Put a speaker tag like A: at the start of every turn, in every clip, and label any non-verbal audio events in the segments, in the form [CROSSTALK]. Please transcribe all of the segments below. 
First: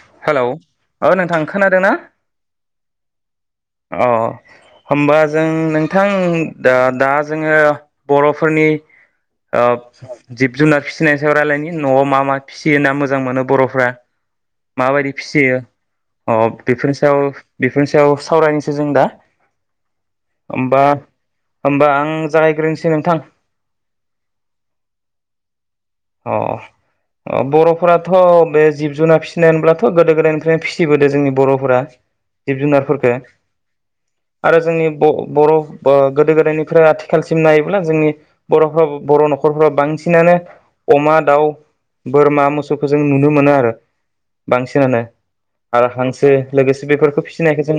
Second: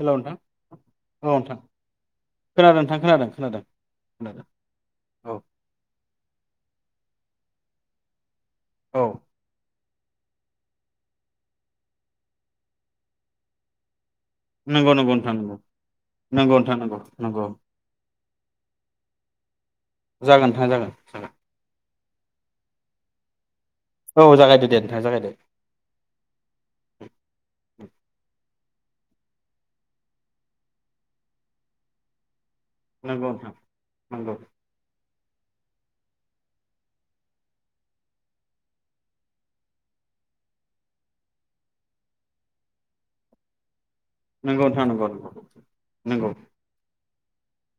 A: हेल' नोंथां
B: हेलौ अ नोंथां खोनादोंना
A: खोनादों नोंथां खोनादों खोनादों
B: अ
A: खोनादों
B: होमबा
A: औ
B: जों नोंथां दा। जोङो बर' माने
A: औ
B: ओ जिब जुनार फिसिनाय सायाव रायलायनि न'आव मा मा फिसियो ना मोजां मोनो बर'फ्रा।
A: नंगौ
B: माबायदि
A: नंगौ नोंथां नंगौ
B: फिसियो अ
A: नंगौ नोंथां
B: बेफोरनि
A: नंगौ
B: सायाव
A: नंगौ
B: बेफोरनि सायाव सावरायनोसै जों दा।
A: जागोन नोंथां
B: होमबा
A: जागोन जागोन
B: होमबा आं आं जागायग्रोनसै नोंथां।
A: औ जागायदो दे नोंथां जागायदो।
B: अ अ बर'फोराथ' बे जिब जुनार फिसिनाय होनब्लाथ' गोदो गोदायनिफ्रायनो फिसिबोदों जोंनि बर'फोरा जिब
A: नंगौ
B: जुनारफोरफोरखो
A: नोंथां नंगौ
B: आरो जोंनि ब बर' बो गोदो गोदायनिफ्राय आथिखालसिम नायोब्ला जोंनि बर'फ्राव बर' न'खरफ्राबो बांसिनानो अमा दाउ बोरमा मोसौखौ जों नुनो मोनो आरो।
A: नंगौ नोंथां
B: बांसिनानो
A: नंगौ
B: आरो
A: नंगौ
B: हांसो लोगोसे बेफोरखो फि सिनायखौ जों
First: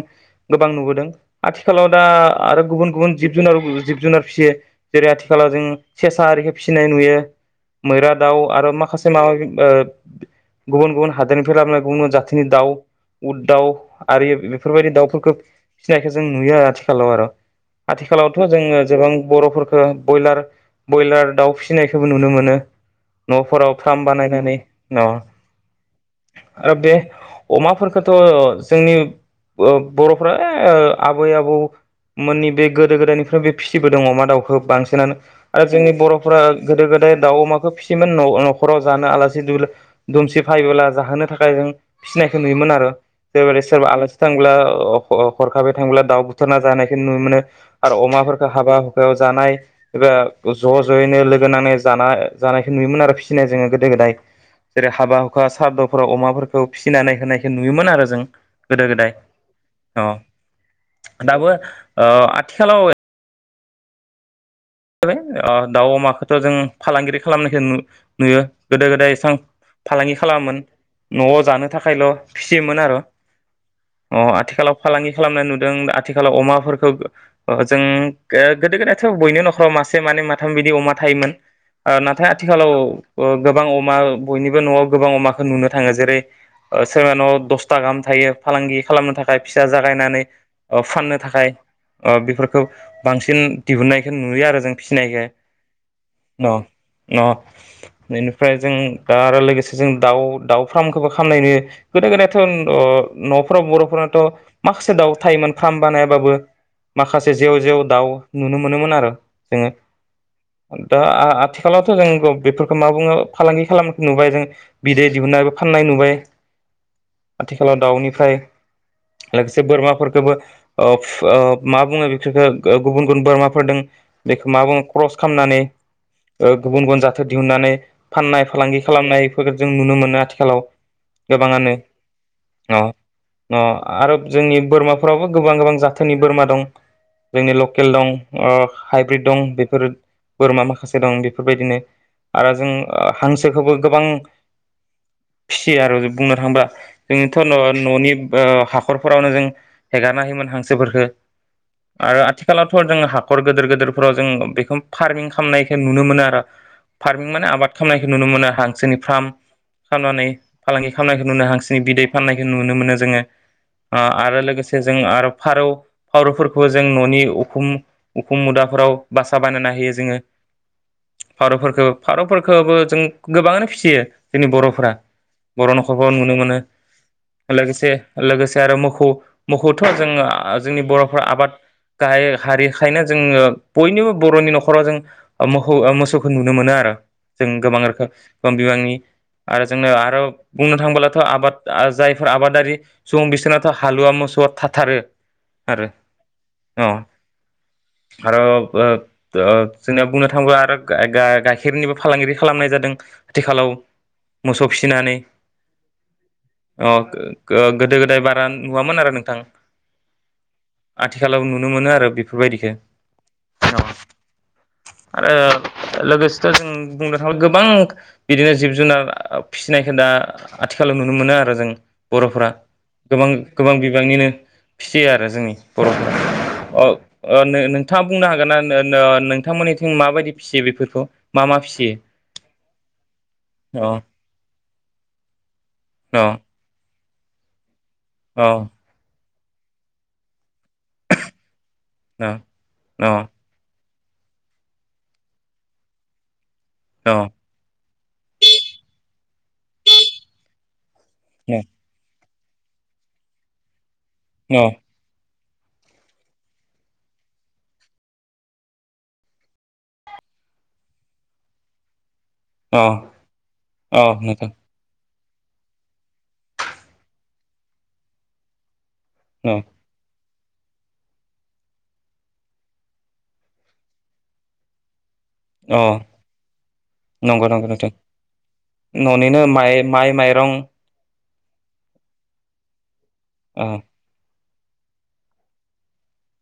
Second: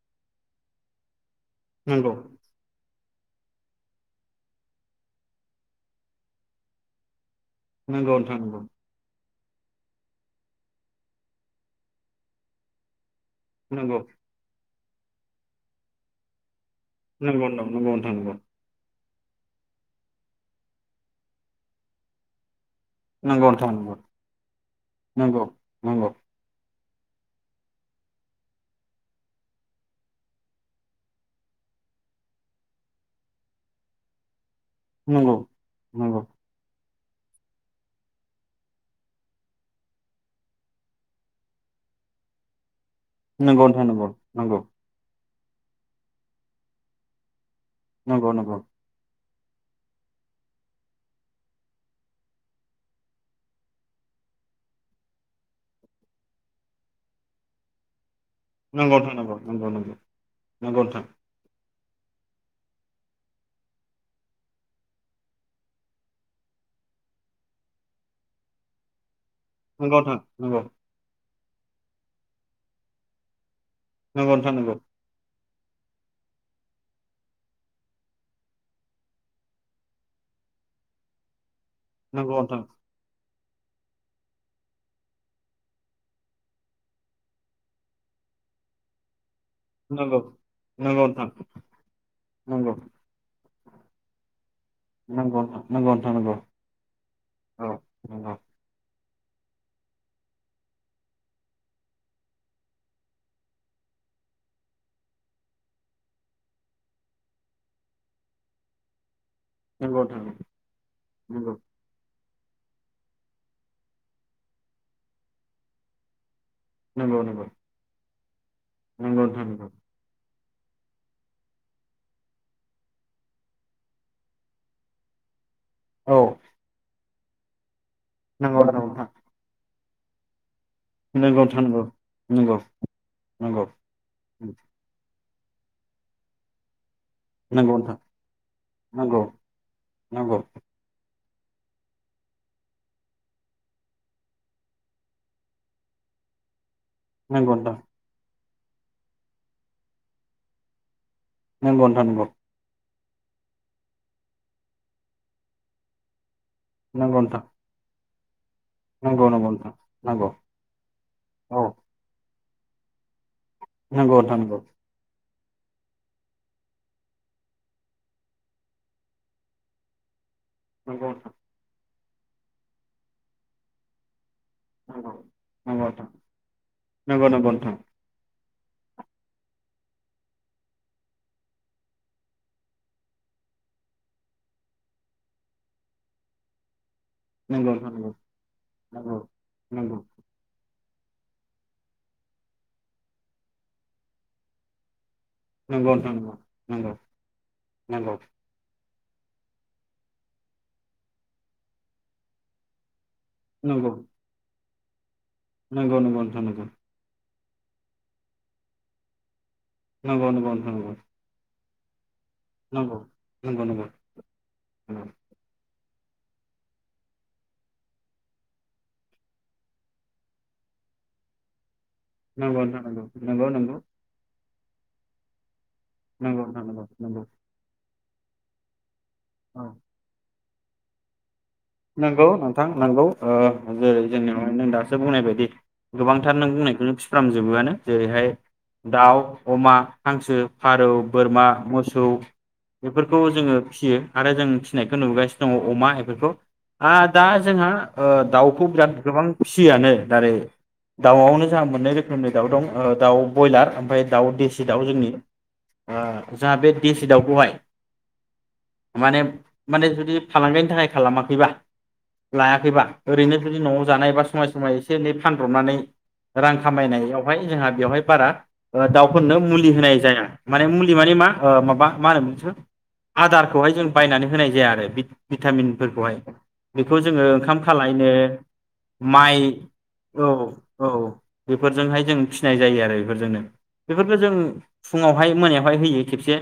B: गोबां नुबोदों। आथिखालाव दा
A: नंगौ
B: आरो गुबुन गुबुन जिब जुनार [UNINTELLIGIBLE] जिब जुनार फिसियो जेरै आथिखालाव जों सेसा आरिखो फिसिनाय नुयो। मैरा
A: नंगौ नोंथां
B: दाउ
A: नंगौ
B: आरो माखासे माबा माबि ओ गुबुन गुबुन हादोरनिफ्राय लाबोना गुबुन गुबुन जाथिनि दाउ उद दाउ आरि बे फोरबायदि दाउफोरखो फिनायखो जों नुयो आरो आथि खालाव आरो
A: नंगौ नंगौ नंगौ
B: आथिखालावथ' जोङो जोबां बर'फोरखो बयलार बयलार दाउ फिसिनायखोबो नुनो मोनो।
A: नंगौ नोंथां
B: न'फोराव फ्राम बानायनानै न'
A: नंगौ नंगौ नोंथां
B: आरो बे अमाफोरखोथ' जोंनि ओ बर'फ्रा ए आबै आबौमोननि बे गोदो गोदायनिफ्राय बे फिसिबोदों अमा दाउखो। बांसिनानो आरो जोंनि बर'फोरा गोदो गो दाय दाउ अमा फो फिसियोन न न'खराव जानो आलासि दु-दुमसि फायबोला जाहोनो थाखाय जों फिसिनायखो नुयोमोन आरो। जेबोरै
A: नंगौ नंगौ
B: सो आलासि थांब्ला अ अ हरखाबै थांब्ला दाउ बुथारना जानायखौ नुनो मोनो। आरो
A: नंगौ
B: अमाफोरखो
A: नंगौ
B: हाबा हुखायाव जानाय एबा ज' ज'यैनो लोगो नांनाय जाना जानायखौ नुयोमोन आरो फिसिनाय जोङो गोदो गोदाय जेरै हाबा हुखा सारद'फोराव अमाफोरखौ फिसिनानै होनायखो नुयोमोन आरो जों गोदो
A: नोंगौ
B: गोदाय
A: नोंथां नोंगौ नोंगौ नोंगौ
B: अ
A: नोंगौ नोंथां।
B: दाबो ओ आथिखालाव ए [UNINTELLIGIBLE] ओ दाउ अमाखौथ' जों फालांगिरि खालामनायखौ नु नुयो गोदो गोदाय एसां
A: नंगौ नंगौ
B: फालांगि खालामामोन न'आव जानो थाखायल' फिसियोमोन आरो। अ
A: नंगौ नंगौ नोंथां नंगौ नोंथां नंगौ नोंथां नंगौ नोंथां नंगौ
B: आथिखालाव फालांगि खालामना नु ओं आथिखालाव अमाफोरखौ जों गोदो गोदायथ' बयनिबो नख मासे माने माथाम बिदि अमा थायोमोन। नाथाय
A: नोंथां
B: आथिखालाव- गोबां अमा बयनिबो न'आव गोबां अमाखौ नुनो थाङो जेरै सोरबा न'आव दसथा गाहाम थायो फालांगि खालामनो थाखाय थाखाय फिसा
A: नंगौ
B: जागायनानै
A: नंगौ
B: फाननो
A: नोंथां
B: थाखाय बेफोरखौ
A: नंगौ
B: बांसिन दिहुननायखौ नुनो। नुलियाआरो जों
A: नंगौ नोंथां नंगौ नोंथां नंगौ
B: फिनायखो न
A: औ
B: बेनिफ्राय जों दा आरो लोगोसे जों दाउ दाउ फार्मखौबो खालामामनाय नु गोदो गोदायथ' न'फोराव बर'फोराथ' माखासे दाउ थायोमोन फार्म बानायाबाबो माखासे जेव जेव दाउ नुनो मोनोमोन आरो।
A: नंगौ नंगौ
B: जोङो दा
A: नोंथां
B: आथिखालावथ' जों बेफोरखौ मा बुङो फालांगि खालामनाय नुबाय जों बिदै दिहुननायबो फाननाय नुबाय।
A: नंगौ नंगौ।
B: फ्राय
A: नंगौ नोंथां
B: लोगोसे
A: नंगौ
B: बोरमाफोरखोबो ओ मा बुङो बेख गुबुन गुबुन बोरमाफोरदों। बेखौ मा बुङो क्रस खालामनानै
A: औ
B: ओ गुबुन गुबन जा दिहुननानै फाननाय
A: नंगौ
B: फालांगि खालामनायफोर जों नुनो मोनो आथिखालाव।
A: नंगौ नोंथां
B: गोबाङानो अ अ आरो जोंनि बोरमाफ्राबो गोबां गोबां जाथोनि बोरमा दं। जोंनि
A: नंगौ
B: लकेल
A: नोंथां
B: दं ओ।
A: नंगौ
B: हाइब्रिद दं बेफोर
A: नंगौ
B: बोरमा माखासे दं बेफोरबायदिनो आरो जों हांसोखौबो गोबां फिसियो आरो बुंनो थाङोबा जोंथ'
A: नंगौ
B: न'नि ओ हाखरफोरावनो जों हेगारना होयोमोन हांसोफोरफोरखो
A: नंगौ नोंथां
B: आरो आथिखालावथ'। जों हाखर गेदोर गेदोरफोराव जों बेखौ फार्मिं खालामनायखौ नुनो मोनो आरो। फार्मिं
A: नंगौ
B: माने आबाद खालामनाय। नुनो मोना। हांसोनि फार्म
A: नंगौ
B: खालामनानै फालांगि खालामनायखौ नुनो हांसोनि बिदै फाननाय बे नुनो मोनो जोङो
A: नंगौ
B: आरो
A: नोंथां
B: लोगोसे जों आरो फारौ फारौफोरखौ जों न'नि उखुम उखुम मुदाफोराव बासा बानायना होयो जोङो फारौफोरखौ फारौफोरखौबो जों गोबाङानो फिसियो जोंनि बर'फोरा बर' न'खरफोराव नुनो मोनो
A: नंगौ नोंथां नंगौ नोंथां नंगौ नोंथां
B: लोगोसे लोगोसे मोखौ मोखौथ' जोङो जोंनि बरफ्रा आबाद गाहाय हारि थायोनो जोङो बयनिबो बर'नि न'खराव जों मोखौ ओ मोसौखौ नुनो मोनो आरो जों गोबां रोखोम गोबां बिबांनि
A: नंगौ औ
B: आरो जोंनो आरो बुं थांबोब्लाथ' आबाद जायफोर आबादारि सुबुं बिसोरनाथ' हालुवा मोसौआ थाथारो आरो
A: नंगौ नोंथां नंगौ
B: अ
A: नंगौ नंगौ
B: आरो ओ ओ जोंनिया बुंनो थाङोबा आरो गाइ-गाइ- गाइखेरनिबो फालांगिरि खालामनाय जादों आथिखालाव सब फिसिनानै
A: नंगौ नंगौ नोंथां नोंथां
B: ओ गोदो गोदाय बारा नुवामोन आरो नोंथां
A: नंगौ नंगौ नोंथां नंगौ
B: आथिखालाव नुनो मोनो [UNINTELLIGIBLE] बेफोरबायदिखो [UNINTELLIGIBLE]
A: नंगौ नंगौ नंगौ
B: आरो लोगोसेथ' जों बुंनो थाङोब्ला गोबां बिदिनो जिब जुनार फिसिनायखौ दा आथिखालाव नुनो मोनो आरो जों बर'फ्रा
A: नंगौ नंगौ नोंथां
B: गोबां
A: नंगौ
B: गोबां
A: नंगौ
B: बिबांनिनो फिसियो आरो जों
A: नांगौ नोंथां नंगौ
B: नों नोंथाङा बुंनो हागोन ना
A: औ
B: नोंथांमोननिथिं मा बायदि फिसियो बेफोरखौ मा मा फिसियो
A: नंगौ नोंथां नंगौ ओ
B: औ
A: जेरै जोंनियाव नो दा दासो बुंनाय बायदि
B: औ
A: गोबांथार नों बुंनायखौ [UNINTELLIGIBLE] फिफ्राराम जोबो जेरैहाय
B: औ
A: दाउ अमा हांसो फारौ बोरमा मोसौ मोसौ
B: औ
A: बेफोरखौ
B: औ
A: जोङो फिसि आरो जों फिनायखौ नुबोगासिनो दङ अमा बेफोरखौ आ दा
B: औ
A: जोंहा ओ दाउखौ बिराद गोबां फिसियानो दारै दाउआवनो जोंहा मोननै रोखोमनि दाउ दं दाउ बयलार ओमफ्राय दाउ देसि दाउ
B: औ
A: जोंनि जोंहा बे देसि दाउखौहाय माने माने जुदि फालांगिनि थाखाय खालामा खैबा लायाखैबा ओरैनो जुदि न'आव जानाय
B: औ
A: एबा समाय
B: नोंथां
A: समाय एसे सानब्रबनानै रां खामायनायावहाय जोंहा बेवहाय बारा दाउफोरनो
B: औ
A: मुलि होनाय जाया माने मुलि माने मा माबा मा होनोसो आदारखौहाय जों बायनानै होनाय जाया आरो बि भिटामिन
B: औ
A: फोरखौ हाय बेखौ जोङो
B: नंगौ
A: ओंखाम
B: नंगौ नोंथां
A: खालायनो माइ
B: न'निनो माइ
A: औ
B: माइरं
A: औ बेफोरजोंहाय जों फिसिनाय जायो आरो बेफोरजोंनो
B: औ
A: बेफोरखौ जों फुङावहाय मोनायावहाय होयो खेबसे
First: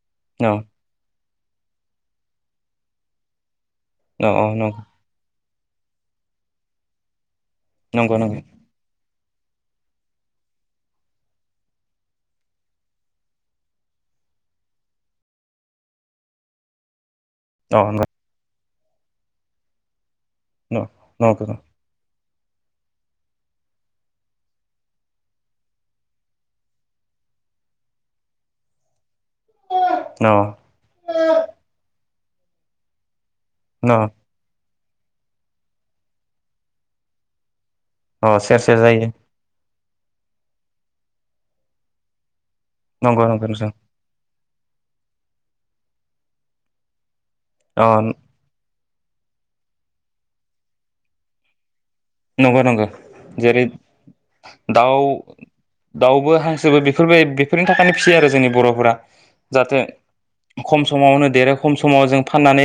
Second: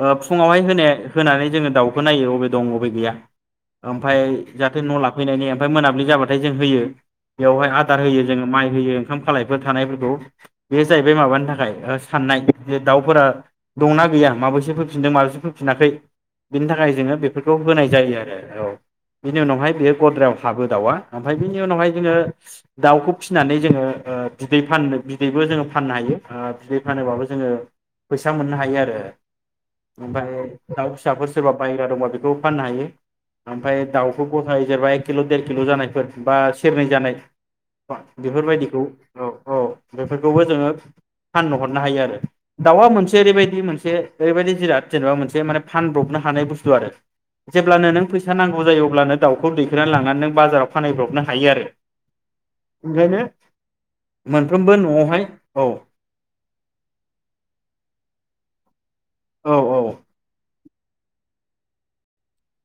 A: ओ
B: औ
A: फुङावहाय होनो होनोनानै जोङो दाउखौ नायो बबे दं अबे गैया ओमफ्राय
B: औ नंगौ
A: जाहाथे न' लाफैनायनि ओमफ्राय मोनाबिलि जाबाथाय जों होयो बेवहाय आदार
B: नंगौ
A: होयो
B: नंगौ
A: जोङो माइ होयो ओंखाम खालायफोर थानायफोरखौ बे जाहैबाय माबानि थाखाय साननाय जे दाउफोरा दंना गैया माबैसो फैफिनदों माबैसे फैफिनाखै बिनि थाखाय जोङो बे बेखौ
B: औ
A: होनाय
B: नंगौ
A: जायो आरो औ बिनि उनावहाय बेयो गद्रायाव हाबो
B: न
A: दाउया ओमफ्राय
B: नंगौ
A: बिनि
B: न'
A: उनावहाय जोङो दाउखौ फिसिनानै जोङो बिदै फाननो बिदैबो जोङो फाननो हायो ओ बिदै फानोबाबो जोङो फैसा मोननो हायो आरो ओमफ्राय दाउ फिसाफोर सोरबा बायग्रा दंबा बे खौ फाननो हायो। ओमफ्राय
B: न'
A: दाउखौ गथाय जेनेबा एक किल' देर किल' जानायफोर बा सेरनै जानाय
B: अ सेरसे
A: बेफोरबायदिखौ
B: जायो
A: औ औ बेफोरखौबो जोङो फाननो हरनो हायो आरो। दाउआ मोनसे
B: नंगौ नंगौ
A: ओरैबायदि
B: नोंथां
A: मोनसे ओरैबायदि जिराद जेनेबा मोनसे माने फानब्रबनो हानाय बुस्थु आरो जेब्ला
B: अ
A: नो नों फैसा द जायोब्लानो दाउखौ दैखोनानै लांनानै नों बाजाराव फानब्रबनो हायो आरो
B: नंगौ नंगौ
A: ओंखायनो
B: जेरै
A: मोनफ्रोमबो
B: दाउ
A: न'आवहाय औ
B: दाउबो हांसोबो बेफोरबाय बेफोरनि थाखायनो फिसियो आरो जोंनि बर'फोरा
A: औ
B: जाहाथे
A: औ
B: खम समावनो देरो खम समाव जों फाननानै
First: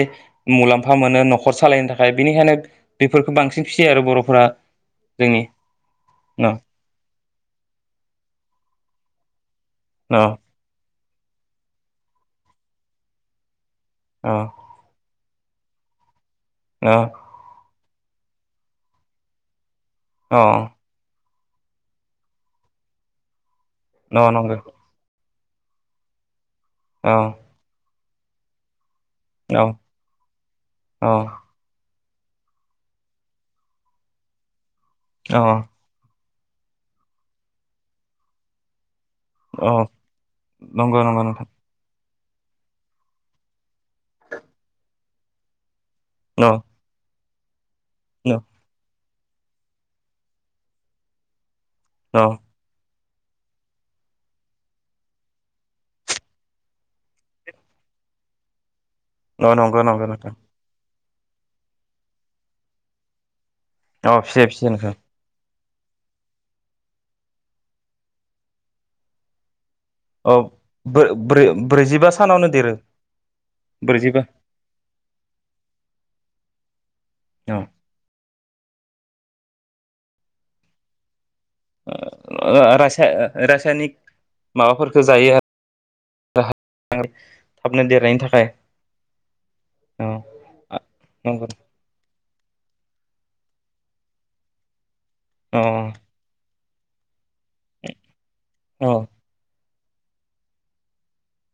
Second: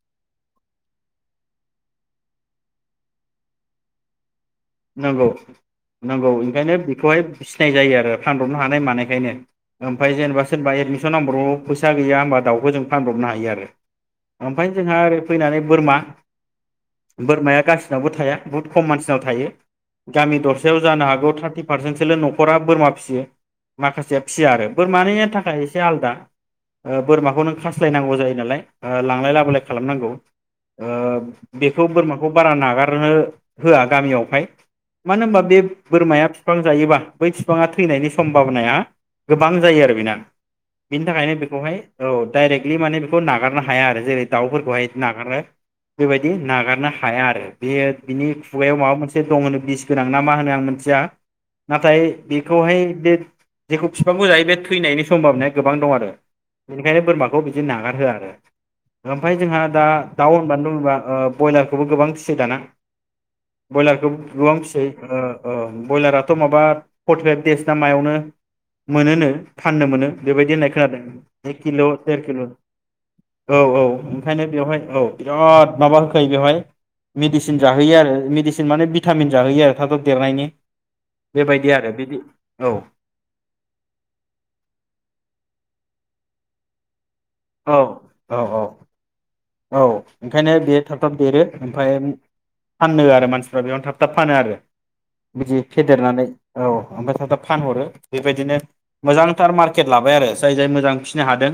B: मुलाम्फा मोनो न'खर सालायनो थाखाय बेनिखायनो बेफोरखौ बांसिन फिसियो आरो बर' फ्रा
A: नंगौ नंगौ ओंखायनो बेखौहाय बिसिनाय जायो आरो फानब्रबनो हानाय मानायखौ खायनो ओमफ्राय
B: न
A: जेनबा सोरबा एदमिन सन नाम्बाव फैसा गैया होमबा दाउखौ जों फानब्रबनो हायो आरो।
B: अ
A: ओमफ्राय जोंहा ओरै फैनानै बोरमा
B: अ
A: बोरमाया कासि [UNINTELLIGIBLE] थाया बुहुत खम मानसिनाव थायो गामि
B: अ
A: दरसेयाव जानो हागौ थारथि थारटि पारसेन्टसोल' नख'रा बोरमा फियो माखासेया
B: न
A: फिसिया
B: नंगौ
A: आरो बोरमानि थाखाय से आलदा
B: औ
A: बोरमाखौ नों खासलायनांगौ जायो नालाय लांलाय लाबोलाय
B: औ
A: खालामनांगौ
B: औ
A: बेखौ बोरमा बेखौ बारा नागारनो होआ गामियावहाय मानो होनबा
B: औ
A: बे बोरमाया बिफां जायोबा बै बिफाङा थैनायनि सम्भाबनाया गोबां
B: औ
A: जायो आरो बेना
B: नंगौ
A: बिनि
B: नंगौ
A: थाखायनो
B: नोंथां
A: बेखौहाय औ डाइरेक्टलि माने बेखौ नागारनो हाया आरो जेरै दाउफोरखौहाय नागारो बेबायदि
B: औ
A: नागारनो हाया आरो। बे बिनि खुगायाव माबा मोनसे से दं होनो बिस गोनां ना मा होनो आं मिथिया नाथाय
B: औ
A: बेखौहाय बे जेखौ बिफांखौ जायो बे थैनायनि सम्भाबनाय गोबां दं आरो बेनिखायनो बोरमाखौ बिदिनो नागारहोआ आरो ओमफ्राय
B: औ
A: जोंहा
B: नंगौ
A: दा
B: नंगौ
A: दाउ
B: नोंथां
A: होनबानो जेङोबा ब्रयलारखौबो गोबां फियो दाना। ब्रयलारखौ
B: औ फिसियो
A: गोबां
B: फिसियो नोंथां
A: फिसियो। ब्रयलाराथ' माबा फर्टिफाइभ देस ना मायावनो मोनोनो। फाननो मोनो
B: औ
A: बेबायदि होननाय खोनादों एक किल'
B: ब्रैजिबा
A: देर किल'
B: सानावनो देरो
A: औ औ
B: ब्रैजिबा
A: ओंखायनो बेवहाय औ बिराद माबा होखायो। बेवहाय'- मेडिसिन
B: औ
A: जाहोयो आरो मेडिसिन बे माने भिटामिन जाहोयो आरो थाबथाब' देरनायनि बेबायदि आरो बिदि औ
B: रासायनिक माबाफोरखौ जायो आरो। [UNINTELLIGIBLE]
A: औ
B: थाबनो देरनायनि
A: औ
B: थाखाय
A: औ औ ओंखायनो बेयो थाब थाब देरो
B: नंगौ
A: ओमफ्राय फाननो आरो मानसिफ्रा बेयावनो थाब थाब फानो आरो। बिदि
B: अ
A: फेदेरनानै औ ओमफ्राय थाब थाब फानहरो बेबायदिनो
B: औ
A: मोजांथार मार पकेट लाबाय आरो जाय जाय मोजां फिसिनो हादों।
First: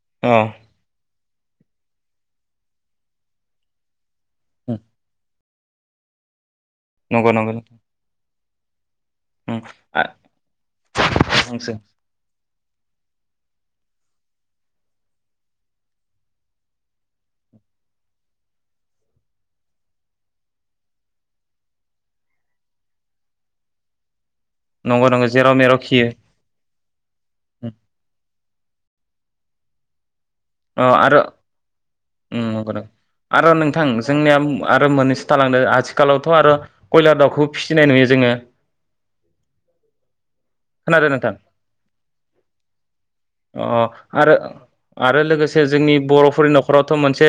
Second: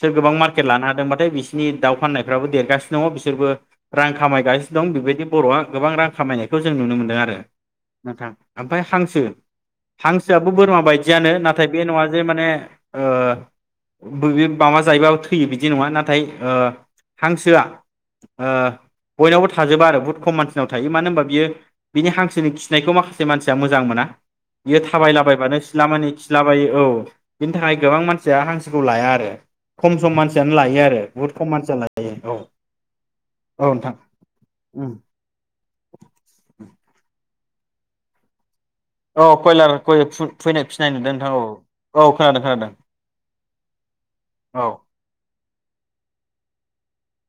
A: सोर
B: औ
A: गोबां मार्केट लानो हादोंबाथाय बिस बिनि दाव फाननाय बिफ्राबो देरगासिनो दङ बिसोरबो। रां खामायगासिनो दं बेबायदि बर'आ गोबां रां खामायो। बेखौ जों नुनो मोन्दों
B: नंगौ
A: आरो
B: नंगौ
A: नोंथां। आमफाय हांसो
B: उम आ
A: हांसोआबो बोरमा बायदियानो नाथाय बे नङा जे माने ओ बो ओ माबा जायोबा थैयो बिदि नङा नाथाय ओ हांसोआ ओ बयनावबो थाजोबा आरो बुहुत खम मानसिनाव थायो मानो होनबा बियो बिनि हांसोनि खिनायखौ माखासे मानसिया मोजां मोना। बियो
B: नंगौ नंगौ जेराव
A: थाबायलाबायबानो
B: मेराव
A: सिला
B: खियो
A: मानि खिलाबायो औ। बिनि थाखाय गोबां मानसिया हांसोखौ लाया आरो खम सम मानसि लायो आरो बुहुत खम मानसिया लायो। औ
B: ओ नंगौ नंगौआरो नोंथां जोंनिया आरो
A: उम
B: मोननैसो थालांदों आथिखालावथ' आरो कयलार दाउखौ फिसिनाय नुयो जोङो।
A: औ कयलारय फैनो फिनाय नुदों नोंथां औ औ खोनादों खोनादों औ।
B: से जोंनि बर'फोरनि न'खरावथ' मोनसे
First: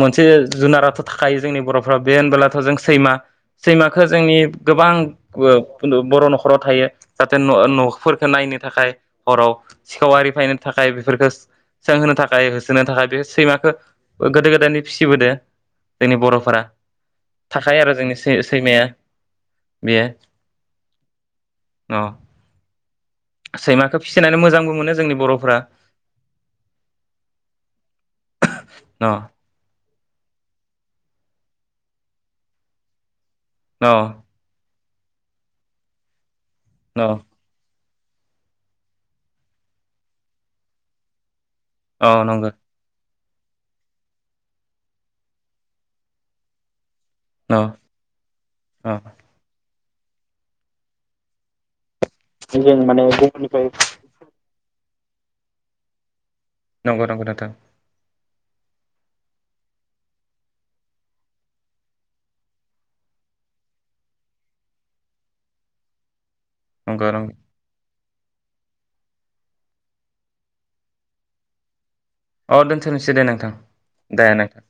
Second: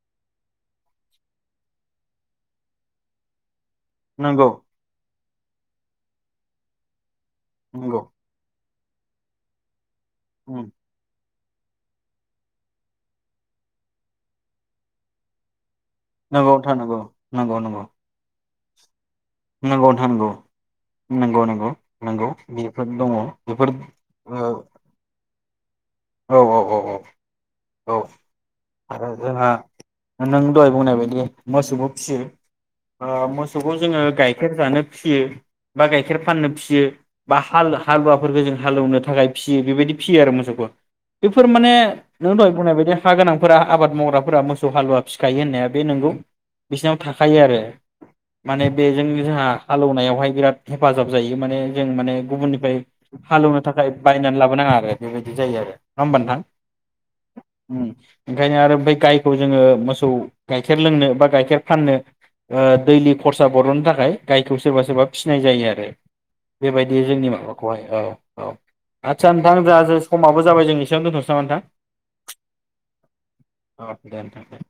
B: मोनसे जुनाराथ' थाखायो जोंनि बर'फोरा बे होनबोलाथ' जों सैमा सैमाखो जोंनि
A: नंगौ
B: गोबां बर' न'खराव थायो जाहाथे न'
A: नंगौ
B: न'फोरखौ नायनो नि थाखाय हराव सिखाव आरि फायनो
A: उम
B: थाखाय बेफोरफोरखो सों होनो थाखाय होसोनो थाखाय बे सैमाखो गोदो गोदायनो फिसिबोदों जोंनि
A: नंगौ
B: बर'फोरा
A: नोंथां नंगौ नंगौ नंगौ
B: थाखायो आरो जोंनि सैमाया
A: नंगौ
B: बेयो
A: नोंथां नंगौ नंगौ नंगौ नंगौ दङ बेफोर
B: सैमाखो फिसिनानै मोजांबो मोनो जोंनि बर'फ्रा
A: औ औ औ औ औ
B: न
A: आरो जोंहा नों दहाय बुंनाय बायदि मोसौखौ फिसियो ओ मो मोसौखौ
B: न
A: जोङो गाइखेर जानो फिसियो बा गाइखेर फाननो फियो
B: न
A: बा हाल हालुवाफोरफोरखौ जों हालेवनो थाखाय फियो बेबायदि फियो आरो मोसौखौ फोर माने
B: औ
A: नों दाय
B: नंगौ
A: बुंनाय बायदि थाखा गोनांफोरा आबाद मावग्राफोरा मोसौ हालुवा फिखायो होननाया बे नंगौ बिसिनाव थाखायो
B: न
A: आरो माने
B: अ
A: बेजों जोंहा हालेवनायावहाय बिराद हेफाजाब जायो माने जों माने
B: जों
A: गुबुननिफ्राय
B: माने
A: हालेवनो
B: गुबुननिफ्राय
A: थाखाय बायनानै लाबोनाङा आरो बेबायदि जायो आरो ना होमबा नोंथां
B: नंगौ नंगौ नोंथां
A: उम ओंखायनो आरो फ्राय गायखौ जोङो मोसौ गाइखेर लोंनो बा गाइखेर फाननो ओ दैलि खरसा बरल'नो थाखाय गायखौ सोरबा सोरबा फिसिनाय जायो आरो बेबायदि
B: नंगौ
A: जोंनि
B: नंगौ
A: माबाखौहाय औ औ आदसा नोंथां दा ज समाबो जाबाय जोंनि दोनथनसै नामा नोंथां
B: अ दोनथ'नोसै दे नोंथां दे नोंथां